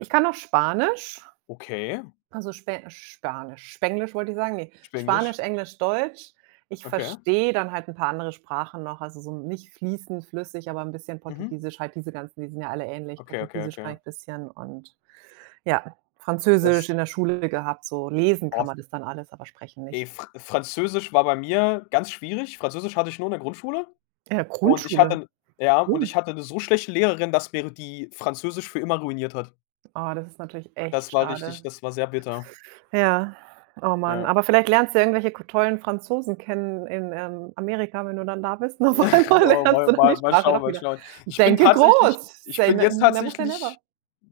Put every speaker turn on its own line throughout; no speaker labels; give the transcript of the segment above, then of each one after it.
Ich kann noch Spanisch.
Okay.
Also, Spe Spanisch, Spenglisch wollte ich sagen, ne.
Spenglisch.
Spanisch, Englisch, Deutsch. Ich
Okay.
verstehe dann halt 'n paar andere Sprachen noch. Also, so nicht fließend flüssig, aber 'n bisschen
Mhm.
Portugiesisch, halt diese ganzen die sind ja alle ähnlich.
Okay, okay,
Portugiesisch kann
okay.
ich 'n bisschen und ja,
Das
Französisch in der Schule gehabt. So, lesen kann
Oh.
man das dann alles, aber sprechen
Ey,
nicht.
Fr Französisch war bei mir ganz schwierig. Französisch hatte ich nur in der Grundschule
In der,
und ich hatte
Grundschule.
'n ja, und ich
Cool.
hatte 'ne so schlechte Lehrerin, dass mir die Französisch für immer ruiniert hat.
Oh, das ist natürlich
Das
echt
war richtig
schade.
das war sehr bitter.
Ja. Oh Mann,
Ja.
aber vielleicht lernst du irgendwelche k tollen Franzosen kennen in, ähm, Amerika, wenn du dann da bist und auf einmal
Oh,
lernst
mal
du dann die
mal mal
Sprache
schauen,
doch
mal
wieder.
schauen. Ich bin
Denke
tatsächlich
groß.
ich
Say
bin
ne
jetzt
never say never.
tatsächlich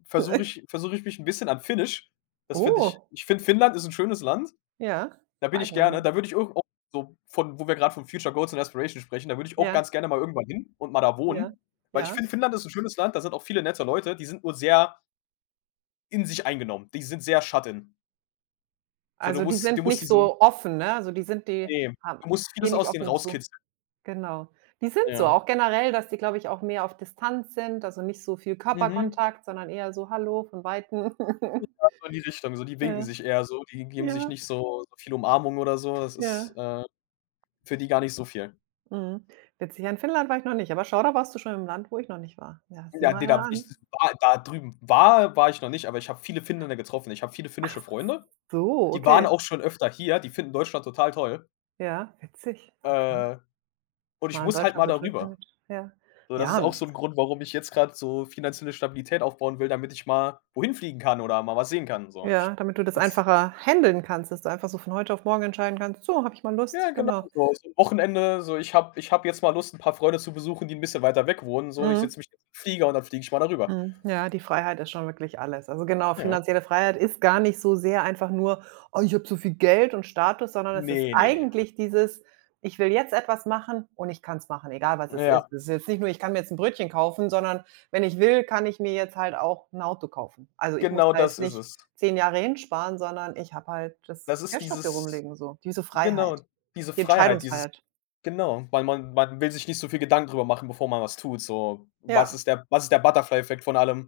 versuche ich versuche ich mich 'n bisschen an Finnisch. Das finde ich
Oh.
ich finde, Finnland ist 'n schönes Land.
Ja,
Da bin
war ich
ich
noch
gerne,
nie.
da würde ich ir auch so von wo wir grad von Future Goals und Inspiration sprechen, da würde ich auch
Ja.
ganz gerne mal irgendwann hin und mal da
Ja,
wohnen, weil ich
ja.
finde, Finnland ist 'n schönes Land. Da sind auch viele nette Leute, die sind nur sehr in sich eingenommen, die sind sehr shut in. So du
Also, die
musst du
sind
musst
nicht
diesen
so offen, ne? Also, die sind die
Ne,
haben
du musst
gehen
vieles
nicht
aus denen
offen zu.
rauskitzeln.
Genau. Die sind so,
Ja.
auch generell, dass die, glaube ich, auch mehr auf Distanz sind. Also, nicht so viel
Mhm.
Körperkontakt, sondern eher so: „Hallo“ von weitem.
Ja, so in die Richtung. So die winken
Ja.
sich eher so, die geben sich
Ja.
nicht so so viel Umarmungen oder so. Das ist,
Ja.
äh, für die gar nicht so viel.
Mhm. Witzig, ja in Finnland war ich noch nicht, aber schau da warst du schon im Land, wo ich noch nicht war. Ja, sieh
Ja,
mal
ne,
einer
da w ich
an.
war da drüben war war ich noch nicht, aber ich habe viele Finnen getroffen. Ich habe viele
Ach
finnische
was.
Freunde.
So,
Die waren
okay.
auch schon öfter hier, die finden Deutschland total toll.
Ja, witzig. Okay.
Äh, und
Was
ich
man an
muss halt
Deutschland
mal
so
da
toll
rüber.
findet, ja.
So das ist
Ja,
auch so 'n
musst
Grund, warum ich jetzt grad so finanzielle Stabilität aufbauen will, damit ich mal wohin fliegen kann oder mal was sehen kann so. Ich
Ja, damit du das
finde es
einfacher handeln kannst, dass du einfach so von heute auf morgen entscheiden kannst: „So habe ich mal Lust.“
Ja genau,
Genau.
so so Wochenende, so ich habe ich habe jetzt mal Lust, 'n paar Freunde zu besuchen, die 'n bisschen weiter weg wohnen, so ich
Mhm.
setze mich jetzt in 'n Flieger und dann fliege ich mal da rüber.
Mhm. Ja, die Freiheit ist schon wirklich alles. Also, genau,
Ja.
finanzielle Freiheit ist gar nicht so sehr einfach nur: „Oh, ich habe zu viel Geld und Status“, sondern es
Ne,
ist
ne, ne.
eigentlich dieses: „Ich will jetzt etwas machen und ich kann's machen, egal, was es ist.“
Ja.
Das ist jetzt nicht nur: „Ich kann mir jetzt 'n Brötchen kaufen“, sondern: „Wenn ich will, kann ich mir jetzt halt auch 'n Auto kaufen. Also, ich muss
Genau
da jetzt
das ist
nicht
es.
10 Jahre hinsparen, sondern ich habe halt das
Das ist
Cash dafür
dieses
rumliegen“, so, diese
genau,
Freiheit,
diese
die
Freiheit, dieses
Entscheidungsfreiheit.
genau, weil man man will sich nicht so viel Gedanken drüber machen, bevor man was tut, so: „Was
Ja.
ist der was ist der Butterfly-Effekt von allem?“